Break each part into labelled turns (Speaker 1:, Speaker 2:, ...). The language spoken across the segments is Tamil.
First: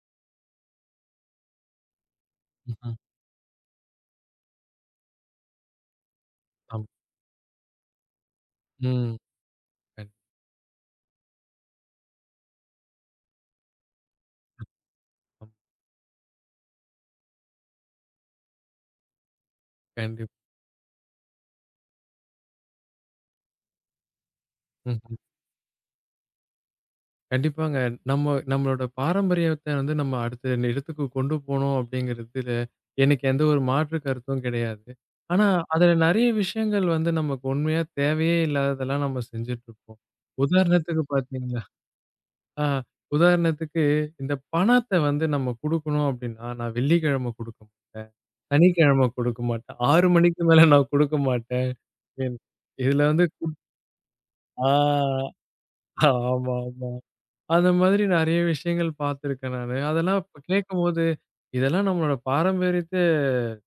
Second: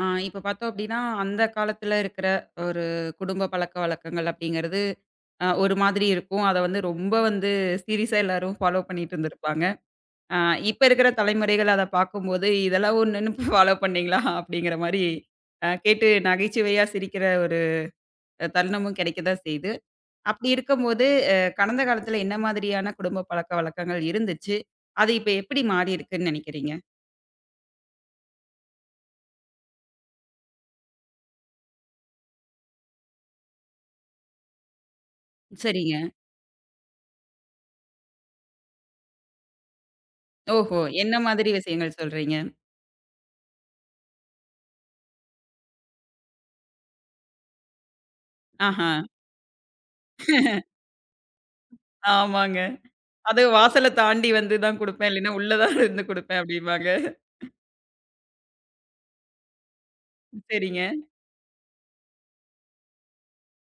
Speaker 1: இப்ப பார்த்தோம் அப்டின்னா, அந்த காலத்துல இருக்கிற ஒரு
Speaker 2: ம்ஹ்ம்.
Speaker 1: குடும்ப பழக்கவழக்கங்கள் அப்படிங்கிறது, ஒரு மாதிரி இருக்கும். அத வந்து
Speaker 2: ஆமா.
Speaker 1: ரொம்ப வந்து சீரியஸா எல்லாரும் ஃபாலோ
Speaker 2: ம்.
Speaker 1: பண்ணிட்டு இருந்திருப்பாங்க.
Speaker 2: கண்டிப்பா.
Speaker 1: அ இப்ப இருக்கிற தலைமுறைகள் அத பார்க்கும்போது, "இதெல்லாம் ஒண்ணுன்னு ஃபாலோ பண்ணீங்களா?" அப்படிங்கிற மாரி கேட்டு நகைச்சுவையா சிரிக்கிற ஒரு தருணமும் கிடைக்க தான் செய்யுது.
Speaker 2: கண்டிப்
Speaker 1: அப்படி இருக்கும்போது, கடந்த காலத்துல என்ன மாதிரியான குடும்ப பழக்கவழக்கங்கள் இருந்துச்சு? அது
Speaker 2: ம்ஹ்ம்.
Speaker 1: இப்ப எப்படி மாறியிருக்குன்னு நெனைக்கிறீங்க?
Speaker 2: கண்டிப்பாங்க. நம்ம நம்மளோட பாரம்பரியத்த வந்து நம்ம அடுத்த இடத்துக்கு கொண்டு போணும் அப்படிங்கிறதுல எனக்கு எந்த ஒரு மாற்று கருத்தும் கிடையாது. ஆனா, அதுல
Speaker 1: சரிங்க.
Speaker 2: நெறைய விஷயங்கள் வந்து நமக்கு உண்மையா தேவையே இல்லாததெல்லாம் நம்ம செஞ்சுட்டுருப்போம்.
Speaker 1: ஓஹோ!
Speaker 2: உதாரணத்துக்கு
Speaker 1: என்ன மாதிரி
Speaker 2: பார்த்தீங்கன்னா
Speaker 1: விஷயங்கள் சொல்றீங்க?
Speaker 2: ஆ உதாரணத்துக்கு இந்த பணத்த வந்து நம்ம குடுக்கணும் அப்படின்னா, நான் வெள்ளிக்கிழமை குடுக்க மாட்டேன்.
Speaker 1: ஆஹா.
Speaker 2: சனிக்கிழமை குடுக்க மாட்டேன். 6 மணிக்கு மேல நான் குடுக்க மாட்டேன்.
Speaker 1: ஆமாங்க.
Speaker 2: இதுல வந்து
Speaker 1: அது
Speaker 2: கு
Speaker 1: வாசல தாண்டி வந்து
Speaker 2: ஆ.
Speaker 1: தான் குடுப்பேன். இல்லைன்னா, உள்ள தான் இருந்து குடுப்பேன்
Speaker 2: ஆமா, ஆமா.
Speaker 1: அப்டிம்பாங்க.
Speaker 2: அந்த மாதிரி நெறைய விஷயங்கள் பார்த்துருக்கேன் நானு. அதெல்லாம் இப்ப
Speaker 1: சரிங்க,
Speaker 2: கேட்கும்போது, இதெல்லாம் நம்மளோட பாரம்பரியத்த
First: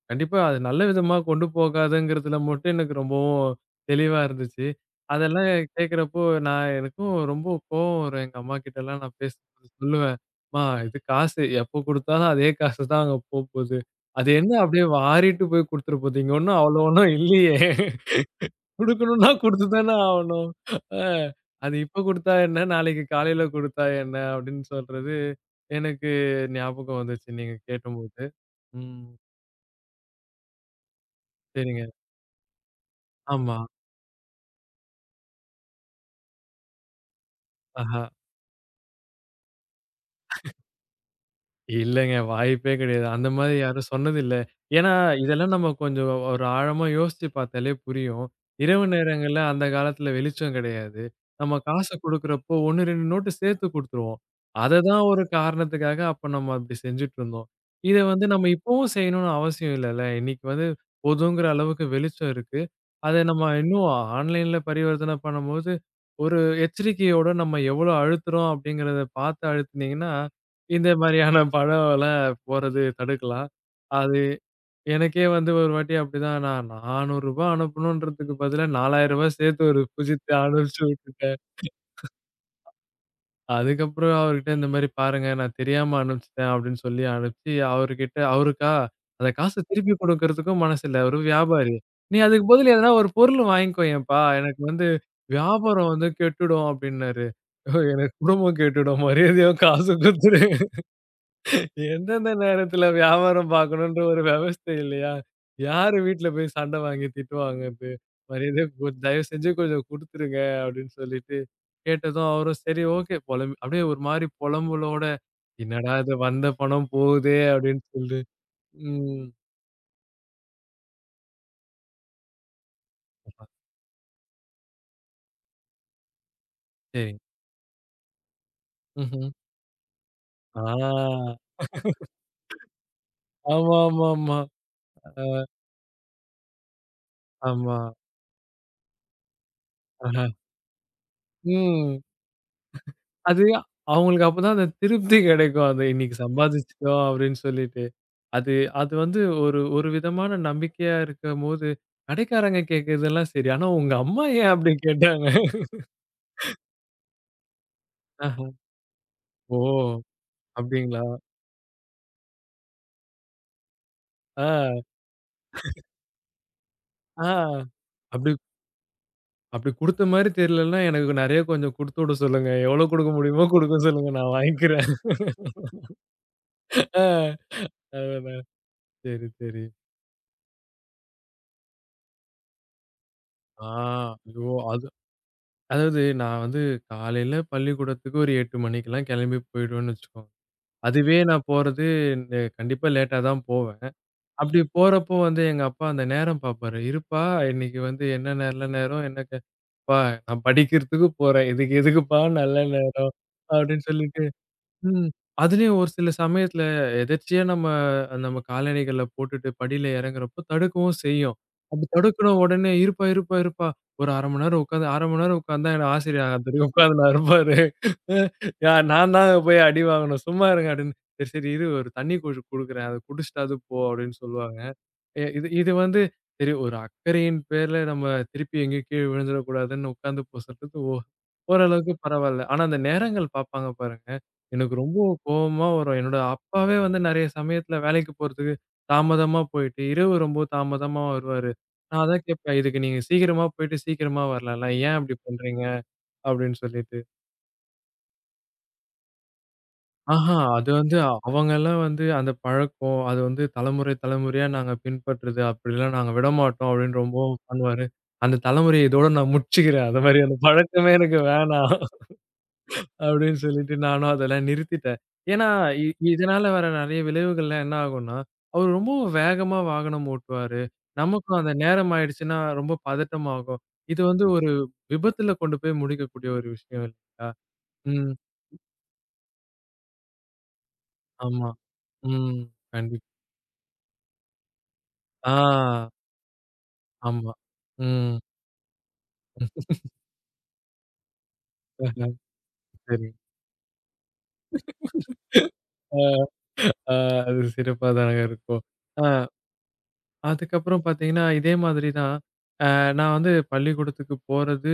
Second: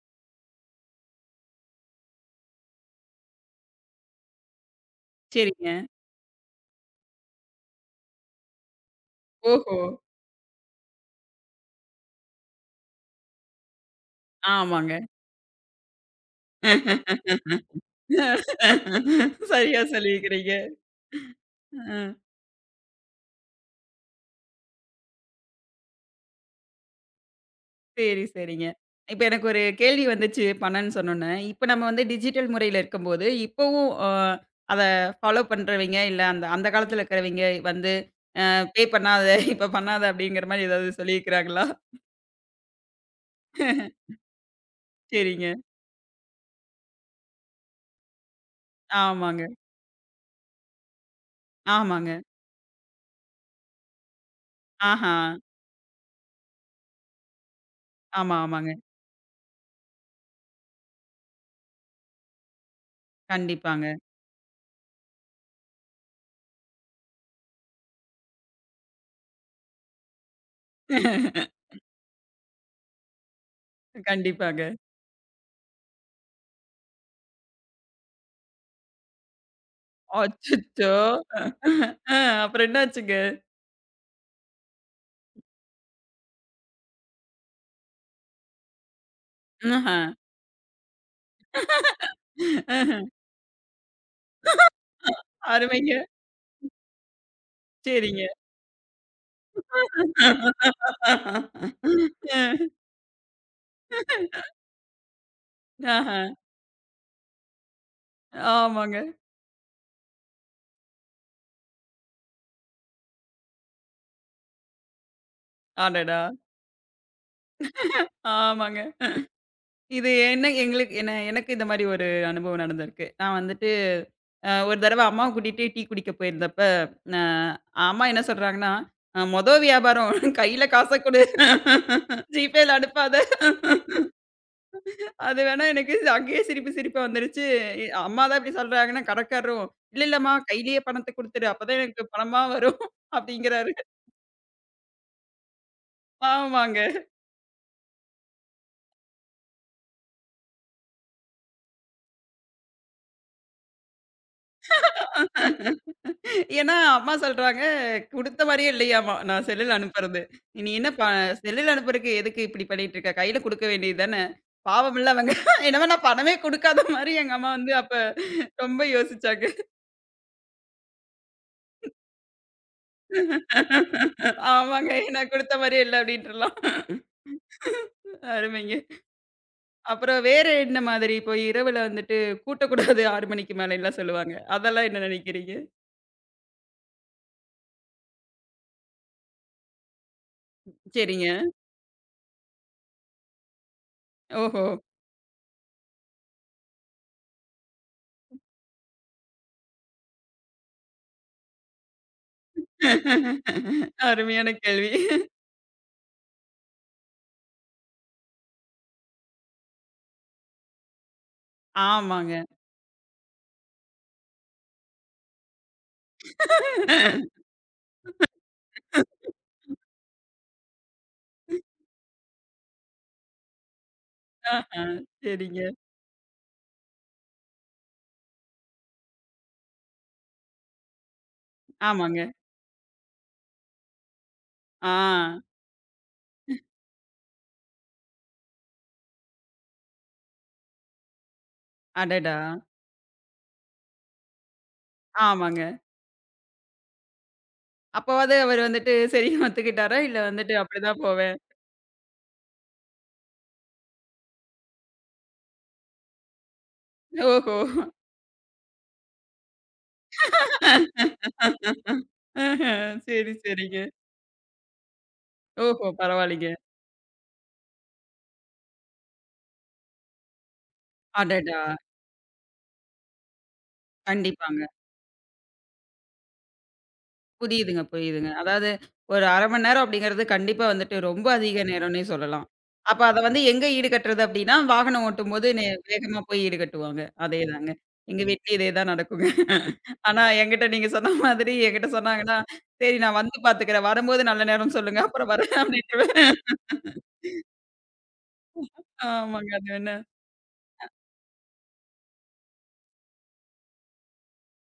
Speaker 2: கண்டிப்பா அது நல்ல விதமா கொண்டு போகாதுங்கிறதுல மட்டும் எனக்கு ரொம்பவும் தெளிவா இருந்துச்சு. அதெல்லாம்
Speaker 1: சரிங்க.
Speaker 2: கேட்கிறப்போ, நான் எனக்கும் ரொம்ப கோவம் வரும். எங்க அம்மா கிட்டலாம் நான் பேசும்போது
Speaker 1: ஓஹோ!
Speaker 2: சொல்லுவேன். "அம்மா இது காசு. எப்போ குடுத்தாலும் அதே காசு தான் அங்க போப்போது. அது என்ன அப்படியே
Speaker 1: ஆமாங்க.
Speaker 2: வாரிட்டு போய் குடுத்துற போது? இங்க ஒண்ணும் அவ்வளோ ஒண்ணும் இல்லையே." குடுக்கணும்னா
Speaker 1: சரியா
Speaker 2: குடுத்துதானே ஆவணும்.
Speaker 1: சொல்லியிருக்கிறீங்க.
Speaker 2: அ அது இப்ப
Speaker 1: அ
Speaker 2: குடுத்தா என்ன? நாளைக்கு காலையில குடுத்தா என்ன? அப்படின்னு சொல்றது, எனக்கு ஞாபகம் வந்துச்சு நீங்க கேட்டபோது.
Speaker 1: சரி, சரிங்க.
Speaker 2: ம்.
Speaker 1: இப்ப எனக்கு ஒரு கேள்வி வந்துச்சு பணம்னு சொன்னோனே. இப்ப நம்ம
Speaker 2: சரிங்க.
Speaker 1: வந்து டிஜிட்டல் முறையில இருக்கும்போது,
Speaker 2: ஆமா.
Speaker 1: இப்பவும் அத ஃபாலோ பண்றவைங்க, இல்ல அந்த அந்த காலத்துல இருக்கிறவைங்க வந்து
Speaker 2: ஆஹ.
Speaker 1: பே பண்ணாத, இப்ப பண்ணாத அப்டிங்கிற மாரி ஏதாவது சொல்லியிருக்கிறாங்களா?
Speaker 2: இல்லங்க. வாய்ப்பே கிடையாது. அந்த மாதிரி யாரும் சொன்னதில்ல. ஏன்னா, இதெல்லாம்
Speaker 1: சரிங்க.
Speaker 2: நம்ம கொஞ்சம் ஒரு ஆழமா யோசிச்சு பார்த்தாலே புரியும். இரவு நேரங்கள்ல
Speaker 1: ஆமாங்க,
Speaker 2: அந்த காலத்துல வெளிச்சம் கிடையாது. நம்ம காசு
Speaker 1: ஆமாங்க.
Speaker 2: குடுக்குறப்போ 1, 2 நோட்டு சேர்த்து குடுத்துருவோம். அததான்
Speaker 1: ஆஹா.
Speaker 2: ஒரு காரணத்துக்காக அப்ப நம்ம அப்படி செஞ்சுட்டுருந்தோம். இத வந்து
Speaker 1: ஆமா,
Speaker 2: நம்ம
Speaker 1: ஆமாங்க.
Speaker 2: இப்பவும் செய்யணும்னு அவசியம் இல்லல்ல. இன்னைக்கு வந்து போதுங்கிற அளவுக்கு வெளிச்சம் இருக்கு. அத நம்ம இன்னும்
Speaker 1: கண்டிப்பாங்க.
Speaker 2: ஆன்லைன்ல பரிவர்த்தனை பண்ணும்போது, ஒரு எச்சரிக்கையோட நம்ம எவ்வளோ அழுத்துறோம் அப்படிங்கிறத பார்த்து அழுத்துனீங்கன்னா இந்த மாரியான படம்லாம் போறது தடுக்கலாம். அது
Speaker 1: கண்டிப்பாங்க.
Speaker 2: எனக்கே வந்து ஒரு வாட்டி அப்படிதான் நான் ரூ. 400 அனுப்பணுன்றதுக்கு பதிலா ரூ. 4,000 சேர்த்து ஒரு புஜித்த அனுப்பிச்சு
Speaker 1: அச்சச்சோ!
Speaker 2: விட்டுட்டேன்.
Speaker 1: அ அப்புறம் என்னாச்சுங்க?
Speaker 2: அதுக்கப்புறம் அவர்கிட்ட இந்த மாரி பாருங்க நான் தெரியாம அனுப்பிச்சுட்டேன் அப்படின்னு சொல்லி அனுப்பிச்சு அவர்கிட்ட அந்த காசு திருப்பி
Speaker 1: ஆஹா.
Speaker 2: குடுக்கறதுக்கும் மனசில்ல. அவரு வியாபாரி. நீ அதுக்கு பதில் எதனா
Speaker 1: ஆஹ.
Speaker 2: ஒரு பொருள் வாங்கிக்கோயேன்ப்பா. எனக்கு வந்து வியாபாரம்
Speaker 1: அருமைங்க.
Speaker 2: வந்து கெட்டுடும் அப்படின்னாரு. ஐயோ, எனக்கு
Speaker 1: சரிங்க.
Speaker 2: குடும்பம் கெட்டுடும் மரியாதையா காசு குடுத்துரு.
Speaker 1: அ.
Speaker 2: எந்தெந்த நேரத்துல வியாபாரம் பார்க்கணுன்ற ஒரு விவஸ்தை இல்லையா? யாரு
Speaker 1: ஆஹா.
Speaker 2: வீட்ல போய் சண்டை வாங்கி திட்டுவாங்க இது? மரியாதையா
Speaker 1: ஆமாங்க.
Speaker 2: தயவு செஞ்சு கொஞ்சம் குடுத்துருங்க அப்படின்னு சொல்லிட்டு, கேட்டதும் அவரும் சரி ஓகே பொலம் அப்படியே ஒரு மாரி புலம்பலோட, என்னடா இது
Speaker 1: அடடா!
Speaker 2: வந்த பணம் போகுதே அப்படின்னு சொல்லி
Speaker 1: ஆமாங்க.
Speaker 2: ம்.
Speaker 1: இது என்ன எங்களுக்கு என்ன எனக்கு இந்த மாரி ஒரு அனுபவம் நடந்திருக்கு. நான் வந்துட்டு ஒரு தடவ அம்மாவ கூட்டிட்டு டீ குடிக்க போயிருந்தப்ப,
Speaker 2: சரி.
Speaker 1: அ அம்மா என்ன சொல்றாங்கன்னா,
Speaker 2: ம்ஹ்ம்.
Speaker 1: மொத வியாபாரம் கையில காச குடு.
Speaker 2: ஆ.
Speaker 1: ஜிபேல அனுப்பாத."
Speaker 2: ஆமாமாமா. ஆமா.
Speaker 1: அது வேணா எனக்கு அங்கேயே சிரிப்பு சிரிப்பா வந்துருச்சு.
Speaker 2: ஆமா
Speaker 1: அம்மா தான் இப்டி சொல்றாங்கன்னா, கடக்காரரும், "இல்ல
Speaker 2: ஆஹா.
Speaker 1: இல்லம்மா கையிலேயே பணத்த குடுத்துரு. அப்பதான்
Speaker 2: ம்.
Speaker 1: எனக்கு பணமா வரும்"
Speaker 2: அது
Speaker 1: அப்டிங்கிறாரு.
Speaker 2: அவங்களுக்கு அப்பதான் அந்த திருப்தி கிடைக்கும். அது இன்னைக்கு
Speaker 1: ஆமாங்க.
Speaker 2: சம்பாதிச்சுட்டோம் அப்படின்னு சொல்லிட்டு. அது அது வந்து ஒரு ஒரு விதமான நம்பிக்கையா இருக்கும்போது, கடைக்காரங்க கேட்கிறதெல்லாம் சரி. ஆனா உங்க அம்மா ஏன் அப்படி கேட்டாங்க?
Speaker 1: ஏன்னா அம்மா சொல்றாங்க, குடுத்த
Speaker 2: ஆஹா.
Speaker 1: மாரியே இல்லையாமா நான்
Speaker 2: ஓ!
Speaker 1: செல்லுல அனுப்புறது. "நீ என்ன
Speaker 2: அப்படிங்களா?
Speaker 1: செல்லுல அனுப்புறக்கு எதுக்கு இப்டி பண்ணிட்டு இருக்க? கையில குடுக்க வேண்டியது தானே."
Speaker 2: ஆ,
Speaker 1: பாவம்ல அவங்க என்னமோ நான் பணமே குடுக்காத மாரி
Speaker 2: ஆ.
Speaker 1: எங்க அம்மா வந்து அப்ப
Speaker 2: அப்படி
Speaker 1: ரொம்ப யோசிச்சாங்க.
Speaker 2: அப்படி குடுத்த மாரி தெரியலன்னா, எனக்கு நெறைய கொஞ்சம் குடுத்துவிட சொல்லுங்க. எவ்வளோ குடுக்க முடியுமோ குடுக்க சொல்லுங்க. நான் வாங்கிக்கிறேன்.
Speaker 1: ஆமாங்க. நான் குடுத்த மாரியே இல்ல அப்டின்ட்டுலாம்.
Speaker 2: ஆ, அதுதான்.
Speaker 1: அருமைங்க.
Speaker 2: சரி, சரி.
Speaker 1: அப்புறம் வேற என்ன மாதிரி இப்போ இரவுல வந்துட்டு கூட்டக்கூடாது 6 மணிக்கு
Speaker 2: ஆ,
Speaker 1: மேலலாம் சொல்லுவாங்க.
Speaker 2: ஐயோ! அது
Speaker 1: அதெல்லாம் என்ன நினைக்கிறீங்க?
Speaker 2: அதாவது நான் வந்து காலையில பள்ளிக்கூடத்துக்கு ஒரு 8 மணிக்கெல்லாம் கெளம்பி போயிடுவேன்னு வச்சுக்கோங்க. அதுவே
Speaker 1: சரிங்க.
Speaker 2: நான் போறது கண்டிப்பா லேட்டா தான் போவேன். அப்படி
Speaker 1: ஓஹோ!
Speaker 2: போறப்போ வந்து எங்க அப்பா அந்த நேரம் பார்ப்பாரு. "இருப்பா, இன்னைக்கு வந்து என்ன நல்ல நேரம், என்ன க ப்பா நான் படிக்கிறதுக்கு போறேன். இதுக்கு எதுக்குப்பா நல்ல நேரம்?" அப்படின்னு சொல்லிட்டு
Speaker 1: அருமையான கேள்வி.
Speaker 2: ம். அதுலயும் ஒரு சில சமயத்துல எதர்ச்சியா நம்ம நம்ம காலணிகள போட்டுட்டு படியில இறங்குறப்போ தடுக்கவும் செய்யும். அப்படி தடுக்குன
Speaker 1: ஆமாங்க.
Speaker 2: உடனே, "இருப்பா, இருப்பா, இருப்பா. ஒரு 1/2 மணி நேரம் உட்காந்து 1/2 மணி நேரம் உட்காந்தா என்ன ஆசிரியர் அங்கத்துக்கு உட்கார்ந்தினாரு பாரு. யா நான் தான் போய் அடி வாங்கணும். சும்மா இருங்க" அப்படின்னு. "சரி, சரி இரு ஒரு தண்ணி கொஞ்சம் குடுக்குறேன். அத குடிச்சிட்டாவது போ" அப்படின்னு சொல்லுவாங்க.
Speaker 1: ஆஹா.
Speaker 2: இது
Speaker 1: சரிங்க.
Speaker 2: இது வந்து சரி ஒரு அக்கறையின் பேர்ல நம்ம திருப்பி எங்கேயும் கீழ விழுந்துடக்கூடாதுன்னு உட்காந்து பூசுறது ஓரளவுக்கு
Speaker 1: ஆமாங்க.
Speaker 2: பரவால்ல. ஆனா, அந்த நேரங்கள் பார்ப்பாங்க பாருங்க. எனக்கு
Speaker 1: ஆ.
Speaker 2: ரொம்ப கோவமா வரும். என்னோட அப்பாவே வந்து நெறைய சமயத்துல வேலைக்கு போறதுக்கு தாமதமா போயிட்டு, இரவு ரொம்ப தாமதமா வருவாரு. நான் அதான்
Speaker 1: அடடா!
Speaker 2: கேட்பேன், "இதுக்கு நீங்க சீக்கிரமா போயிட்டு சீக்கிரமா வரலாம்ல. ஏன் அப்படி
Speaker 1: ஆமாங்க.
Speaker 2: பண்றீங்க?" அப்படின்னு சொல்லிட்டு.
Speaker 1: அப்பவாது அவரு வந்துட்டு சரின்னு ஒத்துக்கிட்டாரா? இல்ல
Speaker 2: ஆஹா!
Speaker 1: வந்துட்டு
Speaker 2: அது வந்து
Speaker 1: அப்படிதான் போவேன்.
Speaker 2: அவங்கலாம் வந்து அந்த பழக்கம், அது வந்து தலைமுறை, தலைமுறையா நாங்க பின்பற்றுது. அப்படிலாம் நாங்க விடமாட்டோம் அப்படின்னு ரொம்பவும்
Speaker 1: ஓஹோ!
Speaker 2: பண்ணுவாரு. அந்த தலைமுறைய இதோட நான் முடிச்சுக்கிறேன். அந்த மாரி அந்த பழக்கமே எனக்கு வேணாம்
Speaker 1: ஆஹ. சரி,
Speaker 2: அப்படின்னு சொல்லிட்டு
Speaker 1: சரிங்க.
Speaker 2: நானும் அதெல்லாம் நிறுத்திட்டேன். ஏன்னா இ
Speaker 1: ஓஹோ!
Speaker 2: இதனால
Speaker 1: பரவாயில்லைங்க.
Speaker 2: வர நெறைய விளைவுகள்லாம் என்ன ஆகும்னா, அவரு ரொம்ப வேகமா வாகனம் ஓட்டுவாரு. நமக்கும் அந்த
Speaker 1: அடடா!
Speaker 2: நேரம் ஆயிடுச்சுன்னா ரொம்ப பதட்டமாகும். இது வந்து ஒரு
Speaker 1: கண்டிப்பாங்க.
Speaker 2: விபத்துல கொண்டு போய் முடிக்கக்கூடிய ஒரு விஷயம் இல்லைங்களா?
Speaker 1: புரியுதுங்க,
Speaker 2: ம்.
Speaker 1: புரியுதுங்க. அதாவது ஒரு 1/2 மணி நேரம் அப்படிங்கிறது கண்டிப்பா வந்துட்டு ரொம்ப
Speaker 2: ஆமா.
Speaker 1: அதிக நேரம்னே
Speaker 2: ம்.
Speaker 1: சொல்லலாம். அப்ப
Speaker 2: கண்டிப்பா.
Speaker 1: அத வந்து எங்க ஈடுகட்டுறது அப்படின்னா, வாகனம்
Speaker 2: ஆ.
Speaker 1: ஓட்டும்போது வேகமா போய் ஈடுகட்டுவாங்க.
Speaker 2: ஆமா.
Speaker 1: அதேதாங்க.
Speaker 2: ம்.
Speaker 1: எங்க வீட்லயும் இதே தான் நடக்குங்க. ஆனா என்கிட்ட நீங்க சொன்ன மாதிரி என்கிட்ட
Speaker 2: ஆஹ.
Speaker 1: சொன்னாங்கன்னா, "சரி
Speaker 2: சரி.
Speaker 1: நான் வந்து பார்த்துக்கிறேன். வரும்போது நல்ல நேரம் சொல்லுங்க. அப்புறம் வரேன்"
Speaker 2: ஆ,
Speaker 1: அப்படின்ருவேன்.
Speaker 2: ஆ அது சிறப்பா தாங்க இருக்கும். ஆ
Speaker 1: ஆமாங்க. அது வேணா.
Speaker 2: அதுக்கப்புறம் பார்த்தீங்கன்னா, இதே மாதிரி தான். நான் வந்து பள்ளிக்கூடத்துக்கு போறது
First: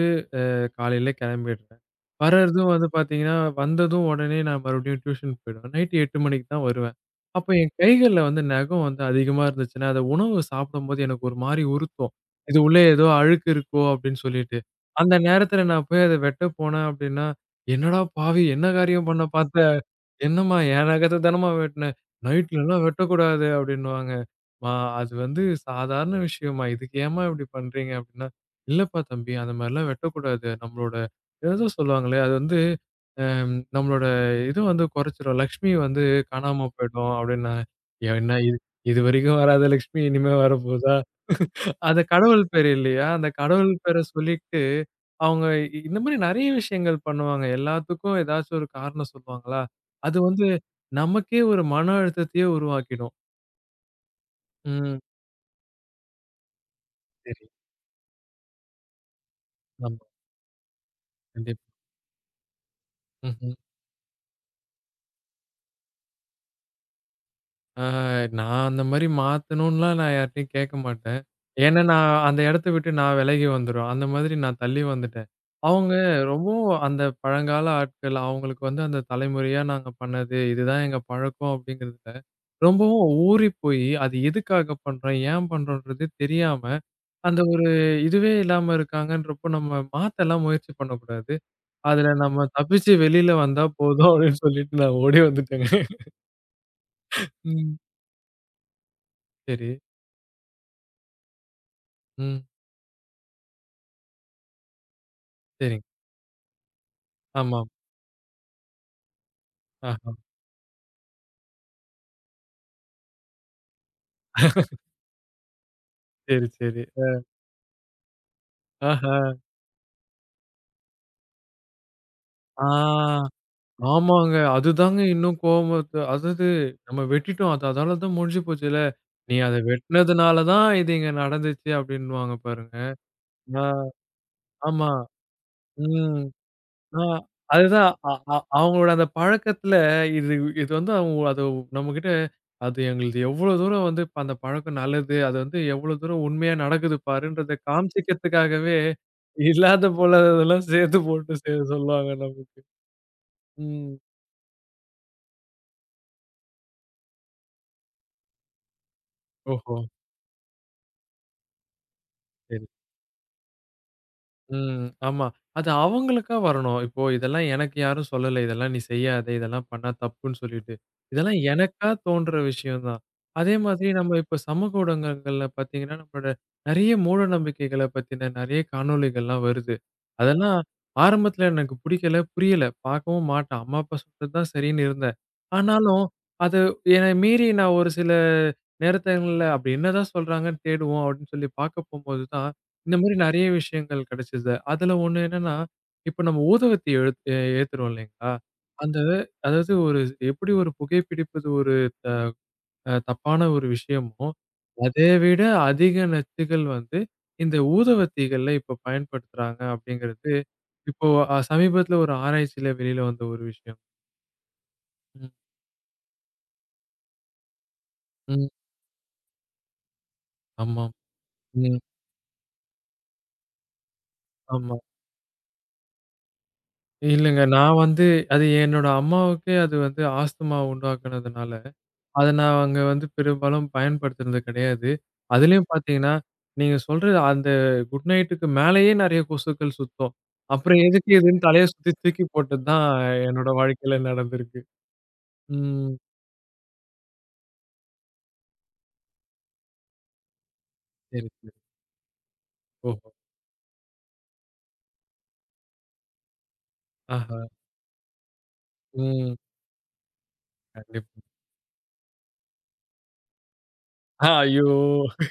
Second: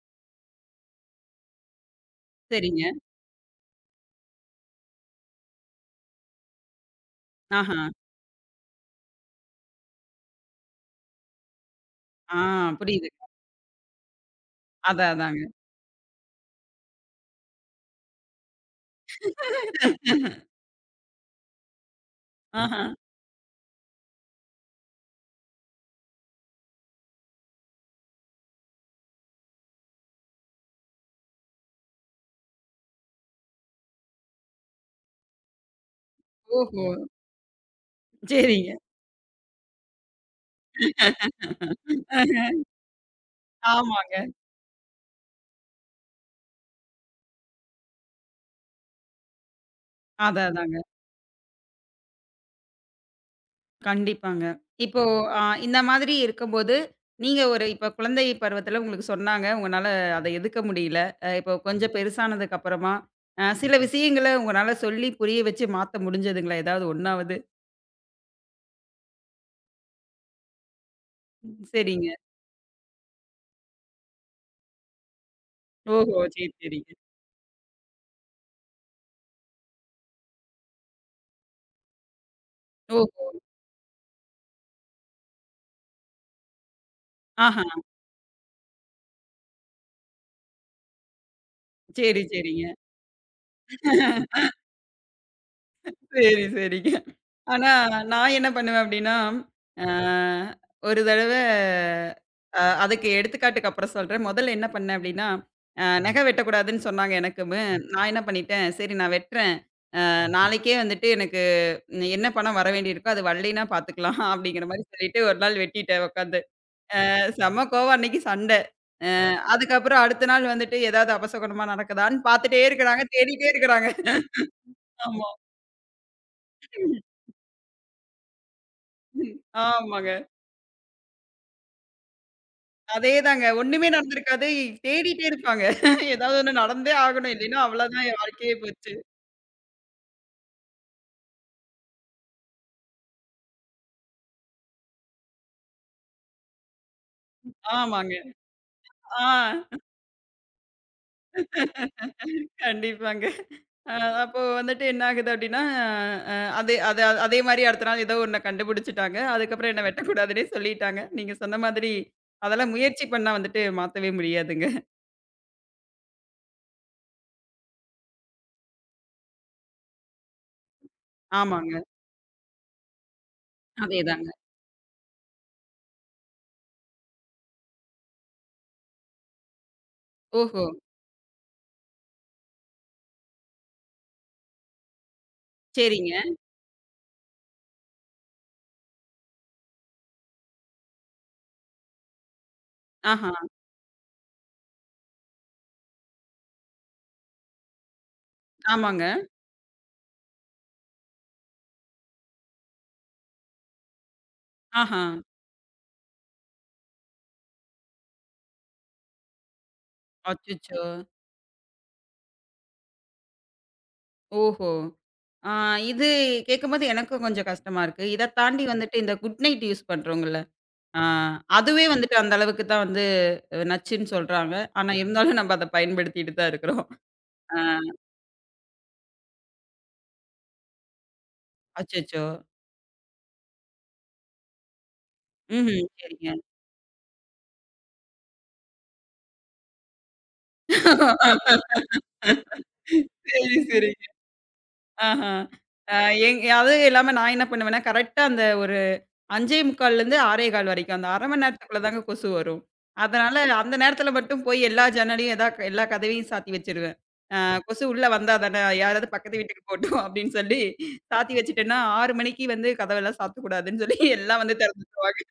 Speaker 2: காலையில கிளம்பிடுறேன். வர்றதும்
Speaker 1: சரிங்க.
Speaker 2: வந்து பார்த்தீங்கன்னா, வந்ததும் உடனே நான் மறுபடியும் டியூஷன் போயிடுவேன். நைட் 8 மணிக்கு தான் வருவேன். அப்ப என்
Speaker 1: ஆஹா.
Speaker 2: கைகள்ல வந்து நகம் வந்து அதிகமா இருந்துச்சுன்னா, அத உணவு சாப்பிடும்போது எனக்கு ஒரு மாரி உறுத்தும்.
Speaker 1: ஆ
Speaker 2: இது உள்ளே ஏதோ
Speaker 1: புரியுது.
Speaker 2: அழுக்கு இருக்கோ அப்படின்னு சொல்லிட்டு.
Speaker 1: அதான்
Speaker 2: அந்த
Speaker 1: அதாங்க.
Speaker 2: நேரத்துல நான் போய் அத வெட்ட போனேன் அப்படின்னா, "என்னடா பாவி! என்ன காரியம் பண்ண பார்த்த? என்னம்மா என் நகத்த தானம்மா வெட்டுன! நைட்லலாம்
Speaker 1: ஆஹா.
Speaker 2: வெட்டக்கூடாது" அப்படின்னுவாங்க. "மா அது வந்து சாதாரண விஷயம்மா. இதுக்கு ஏம்மா இப்படி பண்றீங்க?" அப்படின்னா இல்லப்பா தம்பி, அந்த மாரிலாம் வெட்டக்கூடாது. நம்மளோட ஏதோ சொல்லுவாங்களே, அது வந்து நம்மளோட இது வந்து குறைச்சிரும். லக்ஷ்மி வந்து காணாம
Speaker 1: ஓஹோ!
Speaker 2: போயிடும் அப்டின்னாங்க. என்ன இது
Speaker 1: சரிங்க.
Speaker 2: இதுவரைக்கும் வராத லக்ஷ்மி இனிமே வரப்போதா? அது கடவுள் பேரு இல்லையா? அந்த கடவுள் பேர
Speaker 1: ஆமாங்க.
Speaker 2: சொல்லிட்டு அவங்க இந்த மாரி நெறைய விஷயங்கள் பண்ணுவாங்க. எல்லாத்துக்கும் ஏதாச்சும் ஒரு காரணம் சொல்லுவாங்களா? அது வந்து
Speaker 1: அதான் அதாங்க.
Speaker 2: நமக்கே ஒரு மன அழுத்தத்தையே உருவாக்கிடும்.
Speaker 1: கண்டிப்பாங்க.
Speaker 2: ம்.
Speaker 1: இப்போ இந்த மாதிரி இருக்கும்போது, நீங்க
Speaker 2: சரி.
Speaker 1: ஒரு இப்ப குழந்தை பருவத்துல உங்களுக்கு சொன்னாங்க. உங்கனால
Speaker 2: ஆமா.
Speaker 1: அத எதுக்க முடியல. இப்போ
Speaker 2: கண்டிப்பா.
Speaker 1: கொஞ்சம் பெருசானதுக்கு அப்புறமா,
Speaker 2: ம்ஹ்ம்.
Speaker 1: சில விஷயங்கள உங்கனால சொல்லி புரிய வச்சு மாத்த முடிஞ்சதுங்களா? ஏதாவது ஒண்ணாவது?
Speaker 2: ஆ நான் அந்த மாரி மாத்தணும்லாம் நான் யார்ட்டயும் கேட்க மாட்டேன். ஏன்னா,
Speaker 1: சரிங்க.
Speaker 2: நான் அந்த இடத்த விட்டு நான் விலகி வந்துருவேன். அந்த மாதிரி நான் தள்ளி வந்துட்டேன். அவங்க
Speaker 1: ஓஹோ! சரி,
Speaker 2: ரொம்பவும்
Speaker 1: சரிங்க.
Speaker 2: அந்த பழங்கால ஆட்கள். அவங்களுக்கு வந்து அந்த தலைமுறையா நாங்க பண்ணது, இதுதான் எங்க பழக்கம் அப்படிங்கிறதுல, ரொம்பவும்
Speaker 1: ஓஹோ!
Speaker 2: ஊறி போயி, அது எதுக்காக பண்றோம்? ஏன் பண்றோன்றது தெரியாம, அந்த
Speaker 1: ஆஹா!
Speaker 2: ஒரு இதுவே இல்லாம இருக்காங்கன்றப்போ, நம்ம மாத்தலாம் முயற்சி பண்ணக்கூடாது. அதுல
Speaker 1: சரி,
Speaker 2: நம்ம
Speaker 1: சரிங்க.
Speaker 2: தப்பிச்சு வெளியில வந்தா போதும் அப்படின்னு சொல்லிட்டு நான் ஓடி வந்துட்டேங்க.
Speaker 1: சரி, சரிங்க. ஆனா,
Speaker 2: ம்.
Speaker 1: நான் என்ன பண்ணுவேன் அப்டின்னா,
Speaker 2: சரி.
Speaker 1: அ ஒரு தடவ
Speaker 2: ம்.
Speaker 1: அதுக்கு எடுத்துக்காட்டுக்கு அப்புறம் சொல்றேன். முதல்ல என்ன பண்ணேன் அப்டின்னா, அ
Speaker 2: சரிங்க.
Speaker 1: ம். நகம் வெட்டக்கூடாதுன்னு சொன்னாங்க எனக்குமு.
Speaker 2: ஆமாம்.
Speaker 1: நான் என்ன பண்ணிட்டேன், சரி நான் வெட்டுறேன்.
Speaker 2: ஆஹா.
Speaker 1: நாளைக்கே வந்துட்டு எனக்கு என்ன பணம் வர வேண்டியிருக்கோ, அது வரலைன்னா பார்த்துக்கலாம் அப்டிங்கிற மாரி சொல்லிட்டு ஒரு நாள் வெட்டிட்டேன் உட்காந்து.
Speaker 2: சரி, சரி. அ.
Speaker 1: செம கோவம் அன்னைக்கு சண்ட. அ
Speaker 2: ஆஹா.
Speaker 1: அதுக்கப்புறம் அடுத்த நாள் வந்துட்டு ஏதாவது அபசகுனமா நடக்குதான்னு பார்த்துட்டே
Speaker 2: ஆ.
Speaker 1: இருக்கிறாங்க, தேடிட்டே இருக்கிறாங்க.
Speaker 2: ஆமாங்க. அதுதாங்க
Speaker 1: ஆமா.
Speaker 2: இன்னும் கோவத்த அதாவது நம்ம வெட்டிட்டோம். அது அதால தான் முடிஞ்சு போச்சுல்ல. நீ அத
Speaker 1: ஆமாங்க.
Speaker 2: வெட்டுனதுனால தான் இது இங்க நடந்துச்சு அப்டின்னுவாங்க பாருங்க.
Speaker 1: அதேதாங்க.
Speaker 2: ஆ.
Speaker 1: ஒண்ணுமே நடந்திருக்காது.
Speaker 2: ஆமா.
Speaker 1: தேடிட்டே இருப்பாங்க.
Speaker 2: ம்.
Speaker 1: ஏதாவது ஒண்ணு நடந்தே
Speaker 2: ஆ.
Speaker 1: ஆகணும். இல்லைன்னா
Speaker 2: அதுதான்.
Speaker 1: அவ்வளோதான்
Speaker 2: அ
Speaker 1: என்
Speaker 2: அ
Speaker 1: வாழ்க்கையே
Speaker 2: அவங்களோட
Speaker 1: போச்சு.
Speaker 2: அந்த பழக்கத்துல இது இது வந்து அவங்க அத நம்மகிட்ட அது எங்களுது எவ்வளோ தூரம் வந்து இப்ப அந்த பழக்கம் நல்லது. அது வந்து எவ்வளோ தூரம் உண்மையா நடக்குது பாருன்றத
Speaker 1: ஆமாங்க.
Speaker 2: காமிச்சுக்கிறதுக்காகவே,
Speaker 1: ஆ
Speaker 2: இல்லாத போல அதெல்லாம் சேர்த்து போட்டு சொல்லுவாங்க நமக்கு.
Speaker 1: கண்டிப்பாங்க. அ
Speaker 2: ம்.
Speaker 1: அப்போ வந்துட்டு என்ன ஆகுது அப்டின்னா, அ அதே அது அதே மாரி அடுத்த நாள் ஏதோ ஒண்ண கண்டுபிடிச்சுட்டாங்க. அதுக்கப்புறம்
Speaker 2: ஓஹோ!
Speaker 1: என்ன வெட்டக்கூடாதுன்னே சொல்லிட்டாங்க. நீங்க சொன்ன மாதிரி
Speaker 2: சரி.
Speaker 1: அதெல்லாம் முயற்சி பண்ணா வந்துட்டு மாத்தவே முடியாதுங்க.
Speaker 2: ம். ஆமா. அது அவங்களுக்கா வரணும். இப்போ இதெல்லாம் எனக்கு யாரும் சொல்லல. இதெல்லாம் நீ செய்யாத. இதெல்லாம் பண்ணா தப்புன்னு சொல்லிட்டு. இதெல்லாம்
Speaker 1: ஆமாங்க.
Speaker 2: எனக்கா தோன்ற விஷயம் தான். அதே மாதிரி நம்ம
Speaker 1: அதேதாங்க.
Speaker 2: இப்ப சமூக ஊடகங்கள்ல பார்த்தீங்கன்னா, நம்மளோட நெறைய மூட நம்பிக்கைகள பத்தின நெறைய காணொளிகள்லாம் வருது. அதெல்லாம்
Speaker 1: ஓஹோ!
Speaker 2: ஆரம்பத்துல எனக்கு பிடிக்கல, புரியல. பார்க்கவும் மாட்டேன். அம்மா, அப்பா சொல்றது தான் சரின்னு இருந்தேன். ஆனாலும்
Speaker 1: சரிங்க.
Speaker 2: அது என்னை மீறி நான் ஒரு சில நேரத்தங்கள்ல அப்படி என்னதான் சொல்றாங்கன்னு தேடுவோம் அப்படின்னு சொல்லி பார்க்க போம்போது தான் இந்த மாரி
Speaker 1: ஆஹா.
Speaker 2: நெறைய விஷயங்கள் கிடைச்சது. அதுல ஒண்ணு என்னன்னா, இப்ப நம்ம ஊதுவத்தி எழுத் எ ஏத்துறோம் இல்லைங்களா? அந்த
Speaker 1: ஆமாங்க.
Speaker 2: அதாவது ஒரு எப்படி ஒரு புகைப்பிடிப்பது ஒரு தப்பான ஒரு விஷயமோ,
Speaker 1: ஆஹா.
Speaker 2: அதை விட அதிக நச்சுகள் வந்து இந்த ஊதுவத்திகள்ல இப்ப பயன்படுத்துறாங்க அப்படிங்கிறது,
Speaker 1: அச்சச்சோ!
Speaker 2: இப்போ சமீபத்துல ஒரு ஆராய்ச்சியில வெளியில வந்த ஒரு விஷயம்.
Speaker 1: ஓஹோ!
Speaker 2: ம்,
Speaker 1: ஆ இது கேட்கும்போது எனக்கும் கொஞ்சம் கஷ்டமா இருக்கு. இத
Speaker 2: ம்.
Speaker 1: தாண்டி வந்துட்டு இந்த குட் நைட் யூஸ் பண்றோங்கல்ல.
Speaker 2: ஆமா.
Speaker 1: ஆ
Speaker 2: ம்.
Speaker 1: அதுவே வந்துட்டு அந்த அளவுக்கு தான் வந்து நச்சுன்னு சொல்றாங்க.
Speaker 2: ஆமா.
Speaker 1: ஆனா இருந்தாலும் நம்ம அத பயன்படுத்திட்டு தான் இருக்கிறோம்.
Speaker 2: இல்லங்க.
Speaker 1: ஆ
Speaker 2: நான் வந்து அது என்னோட அம்மாவுக்கே அது வந்து ஆஸ்துமா உண்டாக்குனதுனால
Speaker 1: அச்சச்சோ!
Speaker 2: அத நான் அங்க வந்து பெரும்பாலும் பயன்படுத்துனது கிடையாது. அதிலயும்
Speaker 1: ம்ஹ்ம்.
Speaker 2: பார்த்தீங்கன்னா,
Speaker 1: சரிங்க.
Speaker 2: நீங்க சொல்ற அந்த குட் நைட்டுக்கு மேலேயே நெறைய கொசுக்கள் சுத்தும். அப்புறம் எதுக்கு இதுன்னு தலைய சுத்தி தூக்கி போட்டது தான் என்னோட
Speaker 1: சரி,
Speaker 2: வாழ்க்கையில
Speaker 1: சரிங்க.
Speaker 2: நடந்திருக்கு.
Speaker 1: ஆஹா.
Speaker 2: ம்.
Speaker 1: அ எங் அதுவும் இல்லாம நான் என்ன பண்ணுவேன்னா, கரெக்ட்டா அந்த ஒரு 5:45லேருந்து 6:15 வரைக்கும். அந்த 1/2
Speaker 2: சரி,
Speaker 1: மணி
Speaker 2: சரி.
Speaker 1: நேரத்துக்குள்ள தாங்க கொசு வரும்.
Speaker 2: ஓஹோ!
Speaker 1: அதனால அந்த நேரத்தில மட்டும் போய் எல்லா ஜன்னலையும், எல்லா கதவையும் சாத்தி வச்சிருவேன்.
Speaker 2: ஆஹா!
Speaker 1: கொசு உள்ள வந்தா தானே, யாராவது
Speaker 2: ம்.
Speaker 1: பக்கத்து வீட்டுக்கு போட்டும் அப்படின்னு சொல்லி
Speaker 2: கண்டிப்பா.
Speaker 1: சாத்தி வச்சுட்டேன்னா, 6 மணிக்கு வந்து கதவெல்லாம் சாத்தக்கூடாதுன்னு சொல்லி
Speaker 2: ஆ
Speaker 1: எல்லாம் வந்து
Speaker 2: ஐயோ!
Speaker 1: திறந்துருவாங்க.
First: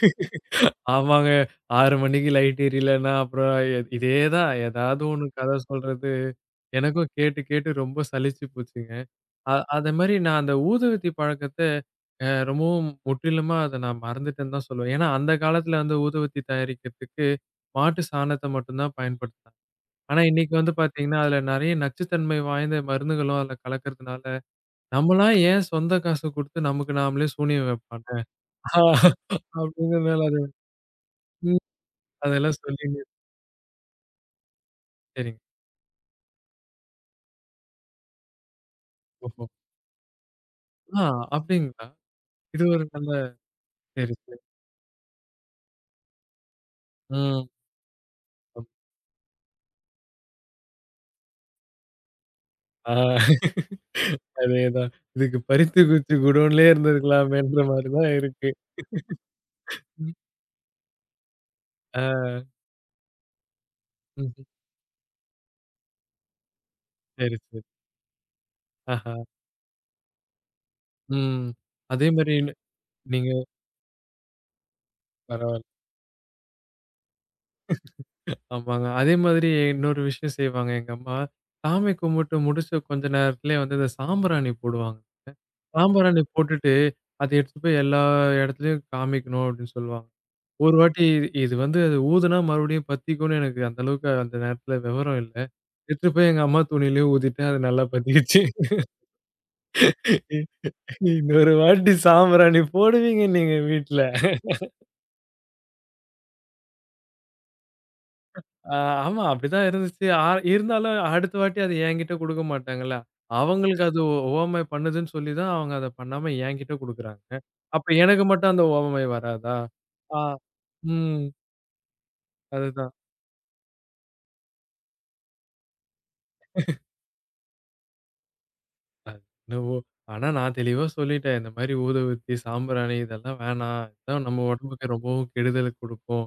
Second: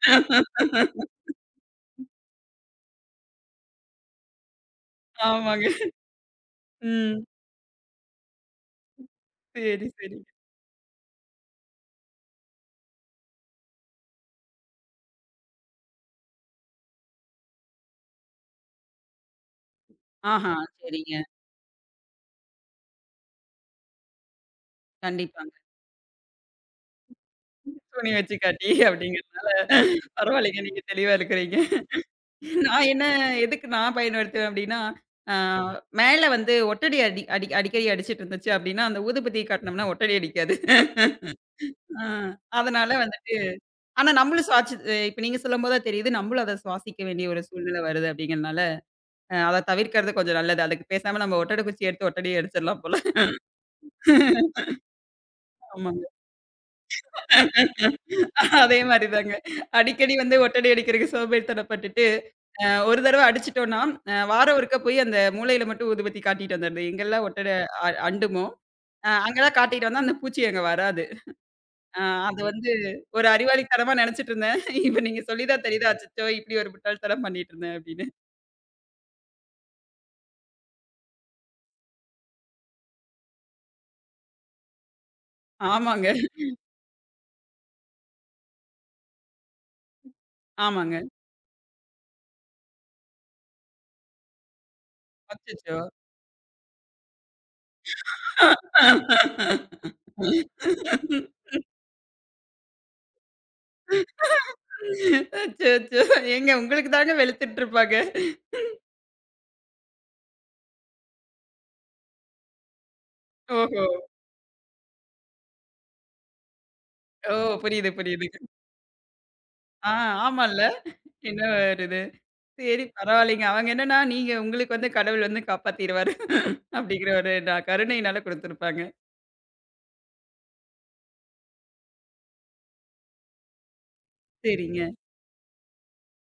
Speaker 2: ஆமாங்க. 6 மணிக்கு லைட் எரியலன்னா, அப்புறம் இதே தான். ஏதாவது ஒண்ணு கதை
Speaker 1: ஆமாங்க.
Speaker 2: சொல்றது. எனக்கும்
Speaker 1: ம்.
Speaker 2: கேட்டு கேட்டு ரொம்ப சலிச்சு போச்சுங்க.
Speaker 1: சரி,
Speaker 2: அது மாரி
Speaker 1: சரி.
Speaker 2: நான் அந்த ஊதுவத்தி பழக்கத்த ரொம்பவும் முற்றிலுமா அத நான் மறந்துட்டேன்னு தான் சொல்லுவேன். ஏன்னா, அந்த காலத்துல வந்து ஊதுவத்தி தயாரிக்கிறதுக்கு மாட்டு சாணத்த மட்டும் தான் பயன்படுத்துனாங்க. ஆனா,
Speaker 1: ஆஹா,
Speaker 2: இன்னைக்கு வந்து
Speaker 1: சரிங்க.
Speaker 2: பாத்தீங்கன்னா, அதுல நெறைய நச்சுத்தன்மை வாய்ந்த மருந்துகளும் அதுல கலக்கறதுனால, நம்மளா
Speaker 1: கண்டிப்பாங்க.
Speaker 2: ஏன் சொந்த காசு குடுத்து நமக்கு நாமளே சூனியம் வைப்பாங்க?
Speaker 1: துணி வச்சு காட்டி அப்படிங்கிறதுனால
Speaker 2: அப்படிங்கிறதுனால அது
Speaker 1: பரவாயில்லைங்க. நீங்க தெளிவா இருக்கிறீங்க.
Speaker 2: ம். அதெல்லாம் சொல்லி
Speaker 1: நான் என்ன எதுக்கு நான் பயன்படுத்துவேன் அப்படின்னா, ஆ
Speaker 2: சரிங்க.
Speaker 1: மேல வந்து ஒட்டடி அடி அடி அடிக்கடி அடிச்சிட்டு இருந்துச்சு அப்படின்னா, அந்த ஊதுபத்தி
Speaker 2: ஓஹோ!
Speaker 1: காட்டுனோம்னா ஒட்டடி அடிக்காது.
Speaker 2: ஆ அப்படிங்களா?
Speaker 1: ஆ
Speaker 2: இது ஒரு
Speaker 1: அதனால
Speaker 2: நல்ல
Speaker 1: வந்துட்டு ஆனா
Speaker 2: சரி, சரி.
Speaker 1: நம்மளும் சுவாச்சு அ இப்ப நீங்க சொல்லும்போது தான் தெரியுது, நம்மளும் அத சுவாசிக்க வேண்டிய ஒரு
Speaker 2: ம்.
Speaker 1: சூழ்நிலை வருது அப்படிங்கிறனால, அத தவிர்க்கிறது கொஞ்சம் நல்லது. அதுக்கு பேசாம நம்ம ஒட்டட குச்சி எடுத்து ஒட்டடயே அடிச்சிடலாம்
Speaker 2: ஆ
Speaker 1: போல.
Speaker 2: அதேதான். இதுக்கு
Speaker 1: ஆமாங்க.
Speaker 2: பருத்திக்குச்சி குடோன்லயே இருந்திருக்கலாமேன்ற மாரி தான் இருக்கு.
Speaker 1: அதே மாரி தாங்க. அடிக்கடி வந்து ஒட்டடை அடிக்கிறதுக்கு சோம்பேறித்தனப்பட்டுட்டு,
Speaker 2: ஆ
Speaker 1: ஒரு தடவ அடிச்சுட்டோம்னா,
Speaker 2: ம்.
Speaker 1: வாரம் ஒருக்கா போய் அந்த மூலையில மட்டும் ஊதுபத்தி காட்டிட்டு வந்துடுறது. எங்கெல்லாம்
Speaker 2: சரி,
Speaker 1: ஒட்டடை
Speaker 2: சரி.
Speaker 1: அண்டுமோ,
Speaker 2: ஆஹா.
Speaker 1: அங்கலாம் காட்டிட்டு வந்தா அந்த பூச்சி அங்க வராது.
Speaker 2: ம்.
Speaker 1: அ
Speaker 2: அதே மாரி
Speaker 1: அது வந்து ஒரு
Speaker 2: நீங்க
Speaker 1: அறிவாளித்தனமா நெனச்சுட்டு இருந்தேன். இப்ப நீங்க சொல்லி தான்
Speaker 2: பரவால்ல.
Speaker 1: தெரியுது, அச்சச்சோ! இப்படி ஒரு முட்டாள்தனம் பண்ணிட்டு இருந்தேன் அப்படின்னு.
Speaker 2: ஆமாங்க. அதே மாதிரி இன்னொரு விஷயம் செய்வாங்க எங்க அம்மா. சாமி கும்பிட்டு முடிச்ச கொஞ்ச நேரத்திலயே வந்து இந்த சாம்பிராணி போடுவாங்க.
Speaker 1: ஆமாங்க.
Speaker 2: சாம்பிராணி போட்டுட்டு, அத எடுத்துட்டு போய் எல்லா இடத்துலயும் காமிக்கணும் அப்படின்னு சொல்லுவாங்க. ஒரு
Speaker 1: ஆமாங்க.
Speaker 2: வாட்டி இது வந்து அது ஊதுனா மறுபடியும் பத்திக்கும்னு எனக்கு அந்த அளவுக்கு அந்த நேரத்துல விவரம் இல்ல.
Speaker 1: அச்சச்சோ!
Speaker 2: எடுத்துட்டு போய் எங்க அம்மா துணியிலயே ஊதிட்டேன். அது நல்லா பத்திக்கிச்சு. இ- இன்னொரு வாட்டி சாம்பிராணி போடுவீங்க நீங்க வீட்ல.
Speaker 1: அச்சச்சோ! ஏங்க உங்களுக்கு தாங்க வெளுத்துட்டு இருப்பாங்க.
Speaker 2: ஆ ஆமா அப்படிதான் இருந்துச்சு. ஆ இருந்தாலும் அடுத்த வாட்டி அது என்கிட்ட குடுக்க மாட்டாங்கல்ல. அவங்களுக்கு
Speaker 1: ஓஹோ!
Speaker 2: அது ஓவமை பண்ணுதுன்னு சொல்லி தான் அவங்க அத பண்ணாம என்கிட்ட குடுக்குறாங்க.
Speaker 1: ஓ!
Speaker 2: அப்ப
Speaker 1: புரியுது,
Speaker 2: எனக்கு
Speaker 1: புரியுதுங்க.
Speaker 2: மட்டும் அந்த ஓவமை வராதா?
Speaker 1: ஆ
Speaker 2: ஆ.
Speaker 1: ஆமால்ல.
Speaker 2: ம்.
Speaker 1: என்ன வருது. சரி
Speaker 2: அதுதான்.
Speaker 1: பரவாயில்லைங்க. அவங்க என்னன்னா, நீங்க உங்களுக்கு வந்து கடவுள் வந்து காப்பாத்திருவாரு. அப்படிங்கிற ஒரு கருணையினால குடுத்துருப்பாங்க.
Speaker 2: என்னவோ! ஆனா நான் தெளிவா சொல்லிட்டேன். இந்த மாரி ஊதுவத்தி, சாம்பிராணி இதெல்லாம் வேணாம். இதான் நம்ம உடம்புக்கு
Speaker 1: சரிங்க.
Speaker 2: ரொம்பவும் கெடுதல் குடுக்கும்.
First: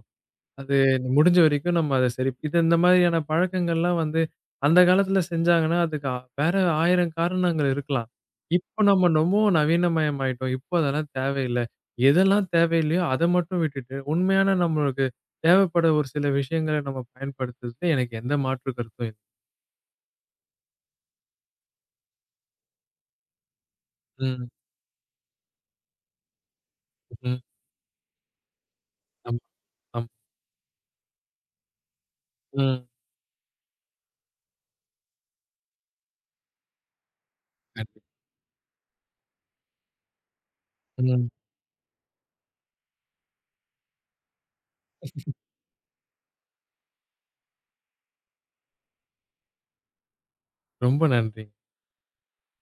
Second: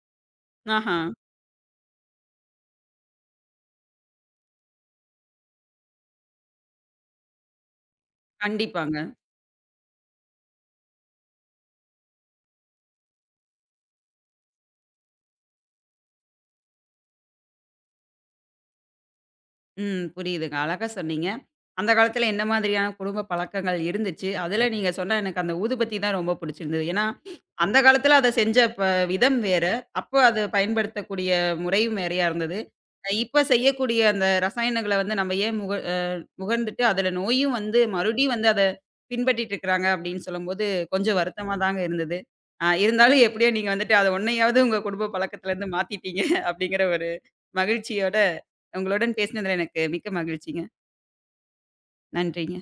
Speaker 2: அது
Speaker 1: ஆஹா.
Speaker 2: முடிஞ்ச வரைக்கும் நம்ம அத சரி இது இந்த மாதிரியான பழக்கங்கள்லாம் வந்து அந்த காலத்துல செஞ்சாங்கன்னா, அதுக்கு வேற 1000 காரணங்கள் இருக்கலாம். இப்போ
Speaker 1: கண்டிப்பாங்க.
Speaker 2: நம்ம ரொம்பவும் நவீனமயம் ஆயிட்டோம். இப்போ அதெல்லாம் தேவையில்ல. எதெல்லாம் தேவையில்லையோ அத மட்டும் விட்டுட்டு, உண்மையான நம்மளுக்கு தேவைப்பட ஒரு சில விஷயங்கள நம்ம பயன்படுத்துறதுல எனக்கு எந்த மாற்று கருத்தும் இல்ல.
Speaker 1: ம். புரியுதுங்க. அழகா சொன்னீங்க. அந்த காலத்துல என்ன மாதிரியான குடும்ப பழக்கங்கள் இருந்துச்சு?
Speaker 2: ம்,
Speaker 1: அதுல நீங்க சொன்ன எனக்கு அந்த ஊதுபத்தி தான் ரொம்ப புடிச்சிருந்தது. ஏன்னா,
Speaker 2: ம்.
Speaker 1: அந்த காலத்துல அத செஞ்ச
Speaker 2: ஆமா,
Speaker 1: விதம் வேற.
Speaker 2: ஆமா.
Speaker 1: அப்ப அத பயன்படுத்தக்கூடிய முறையும் வேறையா இருந்தது.
Speaker 2: ம்.
Speaker 1: இப்ப செய்யக்கூடிய அந்த ரசாயனங்கள வந்து நம்ம ஏன் முகர்ந்துட்டு அதுல நோயும் வந்து
Speaker 2: கண்டிப்பா.
Speaker 1: மறுபடியும் வந்து அத பின்பற்றிட்டு இருக்கிறாங்க அப்படின்னு சொல்லும்போது, கொஞ்சம்
Speaker 2: ம்.
Speaker 1: வருத்தமா தாங்க இருந்தது. இருந்தாலும் எப்படியோ நீங்க வந்துட்டு அத 1 யாது உங்க குடும்ப பழக்கத்துலருந்து மாத்திட்டீங்க அப்படிங்கிற ஒரு மகிழ்ச்சியோட உங்களுடன் பேசினதுல எனக்கு மிக்க மகிழ்ச்சிங்க.
Speaker 2: ரொம்ப நன்றி.
Speaker 1: நன்றிங்க.